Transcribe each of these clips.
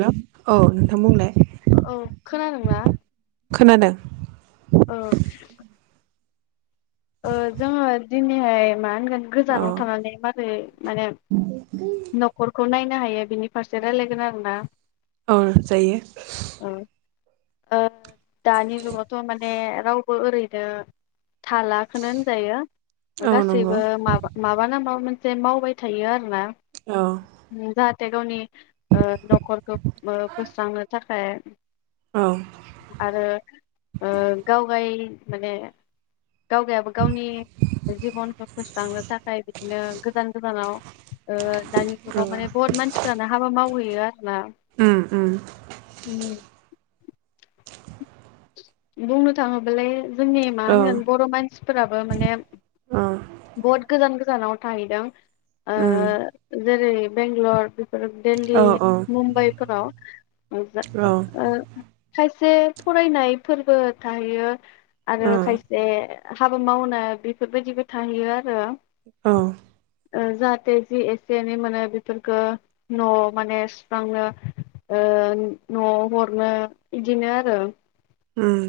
हेल' औ नोंथां बुंलाय औ खोनादों ना? खोनादों। ओं ओ जोंङो दिनैहाय इमा न औ गोजानाव मारै माने नखरखौ नाय नो हायो बिनि फारसे रायलायगोन आरों ना। औ जायो ओ दानि जुगावथ' माने रावबो ओरैनो थाला खोनो होनजायो। औ नंगौ गासैबो माबा माबा ना माबा मोन जेन मावबाय थायो आरो ना औ थाय गावनि ओ न'खरखौ बो बोस्रांनो थाखाय औ आरो गाव गाय माने गावगायाबो गावनि जिबनखौ फोस्रांनो थाखाय बिदिनो गोजान गोजानाव ओ दानि औ जुगाव माने बहुत मानसिफोरानो हाबा मावहै बेराद ना उम उम [unintelligible] बुंनो थाङोबालाय जोंनि मा औ होनगोन बर' मानस सिफोराबो माने औ बहत गोजान गोजानाव थाहैदों ओ उम जेरै बेगल'र बे ओ देल्ली औ मुम्बाइफोराव [inaudible] औ खायसे फरायनाय फोरबो थाहैयो आरो औ खायसे हाबा मावनाय बेफोरबायदिबो थाहैयो आरो औ ओ जाहाथे जि एसे एनै मोनो बेफोरफोरखो न'वाव माने सुस्रांनो ओ न'वाव हरनो इदिनो आरो उम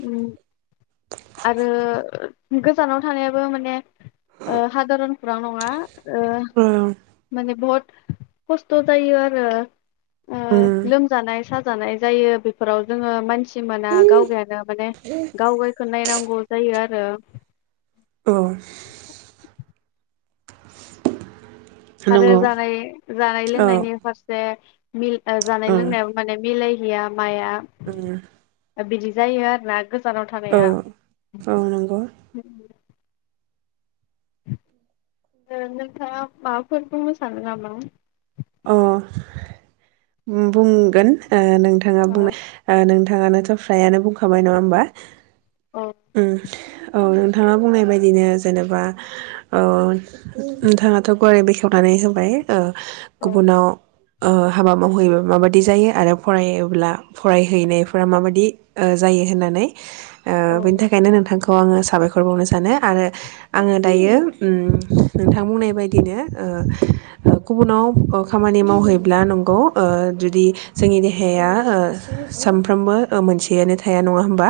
उम आरो गोजानाव थानायाबो माने ओ हादोरावनो खुरां नङा ओ औ उम औ माने बहुद खस्थ' जायो आरो ओ लोमजानाय साजानाय जायो बेफोराव जोङो मानसि मोना गावगायानो माने गावगायखौ नायनांगौ जायो आरो आरो नंगौ जानाय जानाय औ लोंनायनि फारसे मिल ओ जानाय औ लोंनायाव माने मिलाय गैया माइया उम ओ बिदि जायो आरो ना गो जानाव औ थानाया औ नंगौ ओं नोंथाङा माबाफोर बुंनो सानो नामा? अ बुंगोन ओ नों नोंथाङा ओ बुंनाय ओ नों थाङानोथ' फ्रायानो बुंखाबाय नङा होमबा औ उम औ नोंथाङा बुंनाय बायदिनो जेनेबा औ नोंथाङाथ' गुवारै बेखेवनानै होबाय औ औ गुबुनाव ओ हाबा मावहैयोबा माबायदि जायो आरो फरायोब्ला फरायहैनायफोरा माबादि ओ जायो होननानै ओ औ बिनि थाखायनो नोंथांखौ आङो साबायखर बावनो सानो आरो आङो दायो उम नोंथां बुंनाय बायदिनो ओ गुबुनाव ओ खामानि मावहैब्ला नंगौ ओ जुदि जोंनि देहाया ओ सानफ्रोमबो ओमोनसेयानो थाया नङा होमबा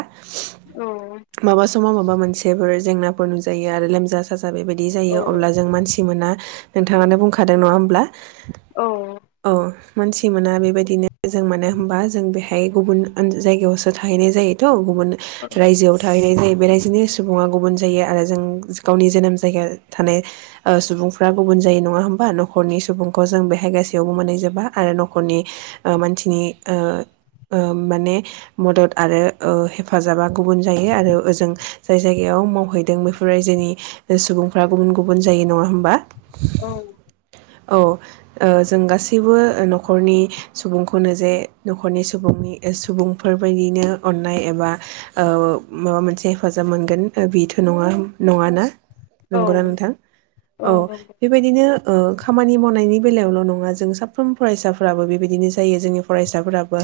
औ माबा समाव माबा मोनसेफोर जेंना [unintelligible] जायो आरो लोमजा साज बा बेबायदि औ जायो अब्ला जों मानसि मोना नोंथाङानो बुंखादों नङा होमब्ला? औ औ मानसि मोना बेबायदिनो जों मानो होनबा जों बेहाय गुबुन ओन जायगायावसो थाहैनाय जायोथ' गु बुन रायजोआव थाहैनाय जायो बेरायजोनि सुबुङा गुबुन जायो आरो जों गावनि जोनोम जायगा थानाय ओ सुबुंफ्रा गुबुन जायो नङा होमबा न'खरनि सुबुं अ जों बेहाय गासैयावबो मोनहैजोबा आरो न'खरनि ओ मानसिनि ओ ओ माने मदद आरो ओ हेफाजाबा गुबुन जायो आरो ओजों जाय जायगायाव मावहैदों बेफोर रायजोनि सुबुंफ्रा गुबुन गुबुन जायो नङा होमबा औ औ ओ जों गासैबो न'खरनि सु बुंखौनो जे न'खरनि सुबुंनि ओस सुबुंफोरबायदिनो अननाय एबा ओ माबा मोनसे हेफाजाब मोनगोन बिथ' नङा नङाना औ नंगौना नोंथां? औ बेबायदिनो ओ खामानि मावनायनि बेलायावल' नङा जों साफ्रोम फरायसाफोराबो बेबायदिनो जायो जोंनि फरायसाफोराबो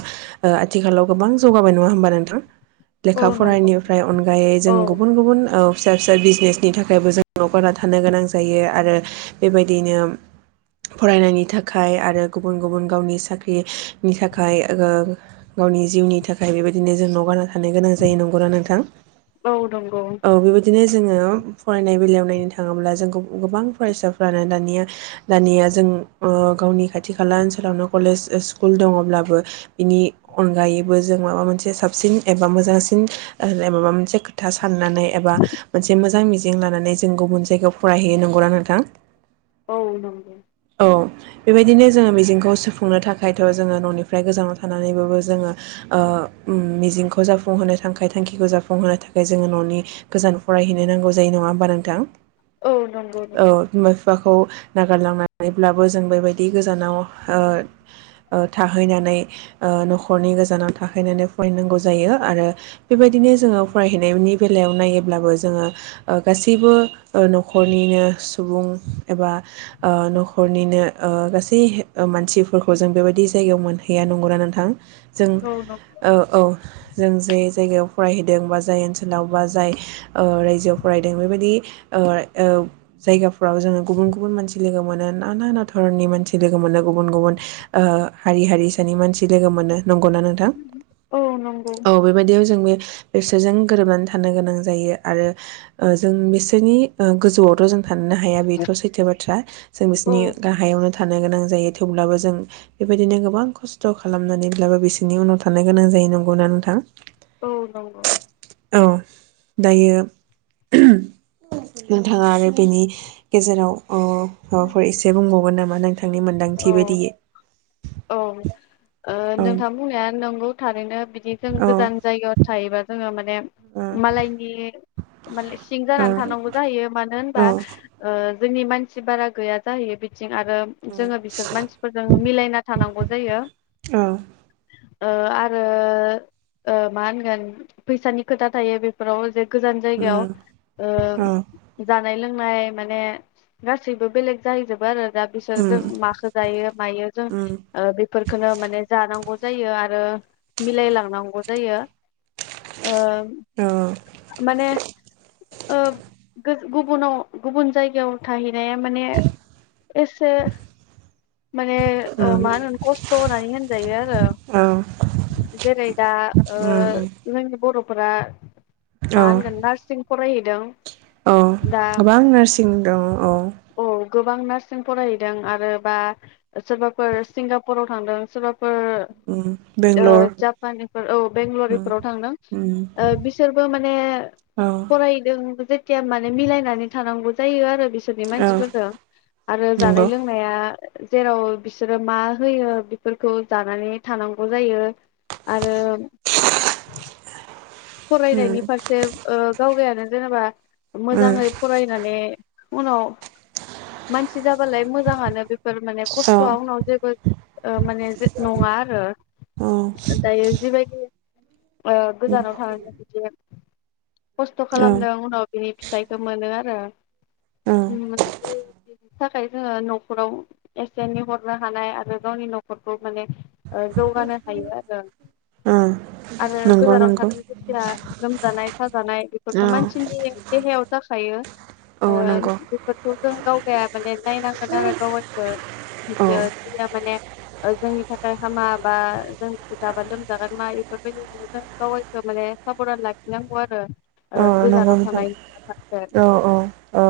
ओ आथिखालाव गोबां जौगाबाय नङा होमबा नोंथां लेखा औ नंगौ फरायनिफ्राय अनगायै औ जों गुबुन गुबुन ओ फिसा फिसा बिजनेसनि थाखायबो जों न' गारना थानो गोनां जायो आरो बेबायदिनो फरायनायनि थाखाय आरो गुबुन गुबुन गावनि साख्रि नि थाखाय ओ ङो गावनि जिउनि थाखाय बेबायदिनो जों न' गारना थानो गोनां जायो नंगौना नोंथां औ नंगौ औ बेबायदिनो जोङो फरायनाय बेलायाव नायनो थाङोब्ला जों गुब गोबां फरायसाफ्रानो दानिया दानिया जों ओ गावनि खाथि खाला ओनसोलावनो कलेज ओ स्कुल दङ'ब्लाबो बिनि अनगायैबो जों माबा मोनसे साबसिन एबा मोजांसिन [unintelligible] ओ माबा मोनसे खोथास साननानै एबा मोनसे मोजां मिज जिं लानानै जों गुबुन जायगायाव फरायहैयो नंगौना नोंथां? औ नंगौ औ बेबायदिनो जोङो मिजिंखौ सुफुंनो थाखायथ' जोङो न'निफ्राय गोजानाव थानानैबाबो जोङो ओ उम मिजिंखौ जाफुंहोनो थाखाय थांखिखौ जाफुंहोनो थाखाय जोङो न'नि गोजान फरायहैनो नांगौ जायो नङा होमबा नोंथां औ नंगौ नंगौ फाखौ नागारलांना बेब्लाबो जों बेबायदि गोजानाव ओ ओ थाहैनानै ओ न'खरनि गोजानाव थाहैनानै फरायनांगौ जायो आरो बेबायदिनो जोङो फरायहैनायनि बेलायाव नायोब्लाबो जोङो ओ गासैबो ओ न'खरनिनो सुबुं एबा ओ न' खरनिनो ओ गासै ओ मानसिफोरखौ जों बेबायदि जायगायाव मोनहैया नंगौना नोंथां? जों औ नंगौ ओ औ जों जे जायगायाव फरायहैदों बा जाय ओनसोलाव बा जाय ओ रायजोआव फरायदों बेबायदि ओ ओ जायगाफ्राव जोङो गुबुन गुबुन मानसि लोगो मोनो ना ना ना धरननि मानसि लोगो मोनो गुबुन गुबुन ओ हारि हारिसानि मानसि लोगो मोनो नंगौना नोंथां औ नंगौ औ बेबायदियाव जों बे बिसोरजों गोरोबनानै थानो गोनां जायो आरो ओ जों बिसोरनि गोजौआवथ' जों थानोनो हाया बेथ' सैथो बाथ्रा जों बिस औ नि गाहायावनो थानो नो गोनां जायो थेवब्लाबो जों बेबायदिनो गोबां खस्थ' खालामनानैब्लाबो बिसोरनि उनाव थानो गोनां जायो नंगौना नोंथां औ नंगौ औ दायो नोंथाङा आरो बेनि गेजेराव अ उम माबाफोर एसे बुंबावगोन नामा नों थांनि मोन्दांथि बायदियै। औ ओ औ नोंथां बुंनाया नंगौ। थारैनो बिदि जों औ गोजान जायगायाव थायोबा जोङो माने ओ मालायनि माने सिं जानानै थानांगौ जाहैयो मानो होनबा ओ ओ जोंनि मानसि बारा गैया जाहैयो बिथिं आरो जोङो बिसोर मानसिफोरजों मिलायना थानांगौ जायो। औ ओ आरो ओ मा होनगोन फैसानि खोथा थायो बेफोराव जे गोजान उम जायगायाव औ ओ जा नाय लोंनाय माने गासैबो बेलेग जाहैजोबो आरो उम जों माखो जायो मायो जों उम ओ बेफोरखौनो माने जानांगौ जायो आरो मिलाय लांनांगौ जायो। ओ औ माने ओ ओ गुबुनाव गुबुन जायगायाव थाहै नाया माने एसे माने ओ उम मा होनोन खस्थ' होननानै होनजायो आरो औ जेरै दा ओ उम उम जोंनि बर' फोरा औ औ दा गोबां नार्सिं दङ औ औ गोबां नार्सिं फरायहैदों आ रोबा सोरबाफोर सिंगापुराव थांदों सोरबा फोर उम ओ बेंगलर जापानफोर औ उम बेंगलरिफोराव थांदों उम बिसोरबो ओ माने औ फरायदों [unintelligible] माने मिलायनानै थानांगौ जायो आरो। बिसोरनि औ मानसिफोरखौ आरो जानाय नंगौ लों जेराव बिसोरो मा होयो बेफोरखौ जानानै थानांगौ जायो आरो ‌ उम फरायनायनि फारसे ओ गावगायानो जेनबा उम औ मोजाङै फरायनानै उनाव मानसि जाबालाय मोजाङानो बे फोर माने औ खस्थ'आ उनाव जेबो माने नङा आरो उम दायो जिबायदि ओ गोजानाव थां [unintelligible] खस्थ' औ खालामदों उनाव बिनि फिथाइखौ मोनो आरो औ ओम। थाखाय जोङो न'खराव एसे एनै हरनो हानाय आरो गावनि न'खरखौ माने ओ जौगानो हायो आरो औ आरो नंगौ गोजानाव नंगौ थादों जे या लोमजानाय साजानाय औ बेफोरखौ मानसिनि देहायाव जाखायो ओ नंगौ बेफोरखौ जों गावगाया माने नायनांगोन आरो गावगाखो औ बियो माने जोंनि थाखाय हामा बा जोंनि जागा लोमजागोन मा बेफोरबायदि मोनो दां गावगायखौ माने साब'धान लाखिनांगौ आरो औ ओ गोजानाव नंगौ नोंथां थानाय फारसे औ औ औ।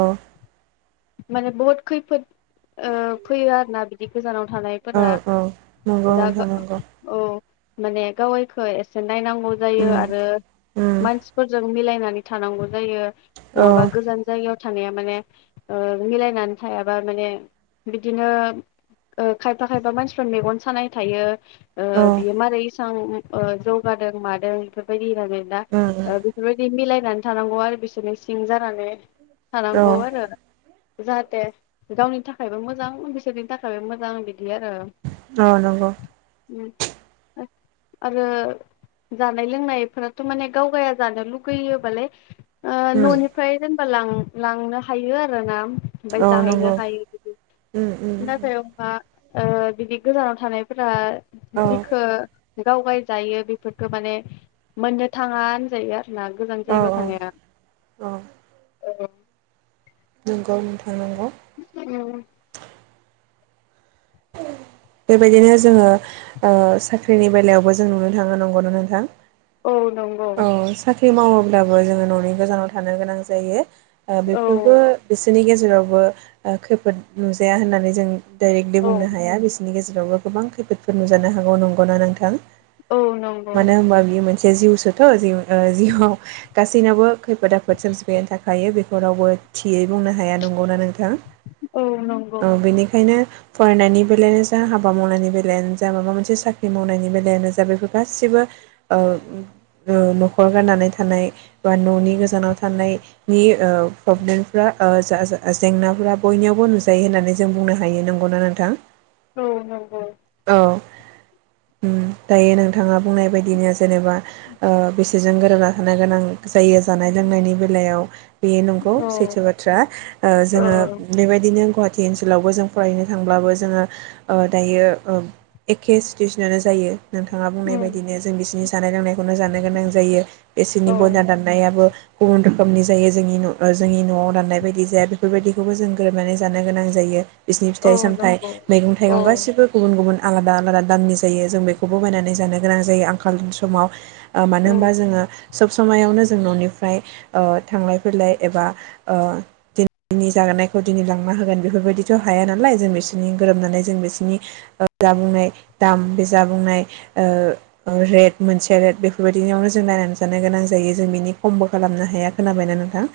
माने बुहुत खैफोद ओ फैयो आरोना बिदि गोजानाव औ थानायफोरा औ नंगौ दा नोंथां नंगौ औ। माने गावगायखौ एसे नायनांगौ जायो उम आरो उम मानसिफोरजों मिलायनानै थानांगौ जायो। औ नङाबा गोजानय जायगायाव थानाया माने ओ मिलायनानै थायाबा माने बिदिनो ओ खायफा खायफा मानसिफोर मेगन सानाय थायो। आ उम बेमारै थां औ जौगादों मादों बेफोरबायदि उम [unintelligible] बिफोरबायदि मिलाय फैनानै थानांगौ आरो बिसोरनो सिं जानानै औ थानांगौ आरो जाहाथे गावनि थाखायबो मोजां बिसोरनि थाखायबो मोजां बिदि आरो औ नंगौ। आरो जानाय लोंनायफोराथ' माने गावगाया जानो लुगैयोबालाय ओ उम न'निफ्राय जों लां लांनो हायो आरो रो ना। ओमफ्राय औ जाहैनो नंगौ हायो बिदि उम उम नाथाय अबा ओ बिदि गोजानाव थानायफोरा औ जिखो गाव गाय जायो बेफोरखौ माने मोननो थाङा होनजायो आरो गोजान गोजान औ जायगायाव थानाया औ औ। नंगौ नोंथां। होननांगौ बेबायदिनो जोङो साख्रिनि बेलायावबो जों नुनो थाङो नंगौ ना नोथां? औ नंगौ। साख्रि मावोब्लाबो जोङो न'नि गोजानाव थानो गोनां जायो। ओ औ बेफोरबो बिसोरनि गेजे जेरावबो खैफोद नुजाया होननानै जों दै दि औ बुंनो हाया बिसोरनि गेजेर जेरावबो गोबां खैफोदफोर नुजानो हागौ नंगौना नोंथां? औ नंगौ मानो होनोमबा बियो मोन बे जिउसोथ' जि जिउआव गासैनावबो खैफोद आफोद सोमजिबायनायनि थाखायो बेखौ रावबो थियै बुंनो हाया नंगौना नोंथां? औ नंगौ औ बेनिखायनो फरायनायनि बेलायानो जा हाबा मावनायनि बेलायानो जा माबा मोनसे साख्रि मावनायनि बेलायानो जा बेफोर गाैसैबो ओ ओ न'खर गारनानै थानाय एबा न'नि गोजानाव थानायनि ओ प्रब्लेमफ्रा जा ओ जेंनाफ्रा बयनियावबो नुजायो होननानै जों बुंनो हायो नं गौना नोंथां? औ औ औ। औ उम दायो नोंथाङा बुंनाय बायदिनो जेनेबा बिसोरजों गोरोबना थानो गोनां जायो जानाय लोंनायनि बेलायाव बेयो नंगौ औ सैथो बाथ्रा। ओ जोङो औ बेबायदिनो गहा सिटी ओनसोलावबो जों फरायनो थांब्लाबो जोङो ओ दायो ओ एखे सिटुवेसनानो जायो। नोंथाङा बुंनाय उम बायदिनो जों बिसोरनि जानाय लोंनाय बेखौनो जानो गोनां जायो बिसोरनि औ बयलार दाननायाबो गुबुन रोखोमनि जायो जोंनि जोंनि न'आव राननाय बायदि जाया बेफोरबायदिखौबो जों गोरोबनानै जानो गोनां जायो बिसिनि औ फिथाइ सामथाइ नंगौ मैगं औ थाइगं गासिबो गुबुन गुबुन आलादा आलादा दामनि जायो जों बेखौबो बायनानै जानो गोनां जायो आंखालनि समाव। ओ मानो औ होनोमबा जोङो सोब समायावनो जों न'निफ्राय ओ थांलाय फैलाय एबा ओ दिनैनि जानायखौ दिनै लांना होगोन बेफोरबायदिथ' हाया नालाय जों बिसोरनि गोरोबनानै जों बिसोरनि जाबुंनाय दाम बे जाबुंनाय ओ रेट मोनसे रेट बेफोरबायदिनियावनो जों रायनानै जानो गोनां जायो जों बिनि खमबो खालामनो हाया खोनाबायना नोंथां।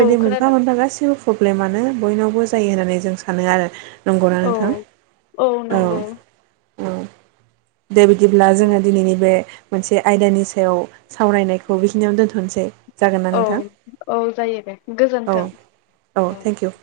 औ मोनफा खोनादों मोनफा गासिबो प्रब्लेमानो बयनावबो जायो होननानै जों सानो आरो। नंगौना औ नोंथां? औ। औ। दे बिदिब्ला जोङो दिनैनि बे मोनसे आयदानि सायाव सावरायनायखौ बेखिनियावनो दोनथ'नसै। औ औ जायो दे औ गोजोन्थों। औ। Thank you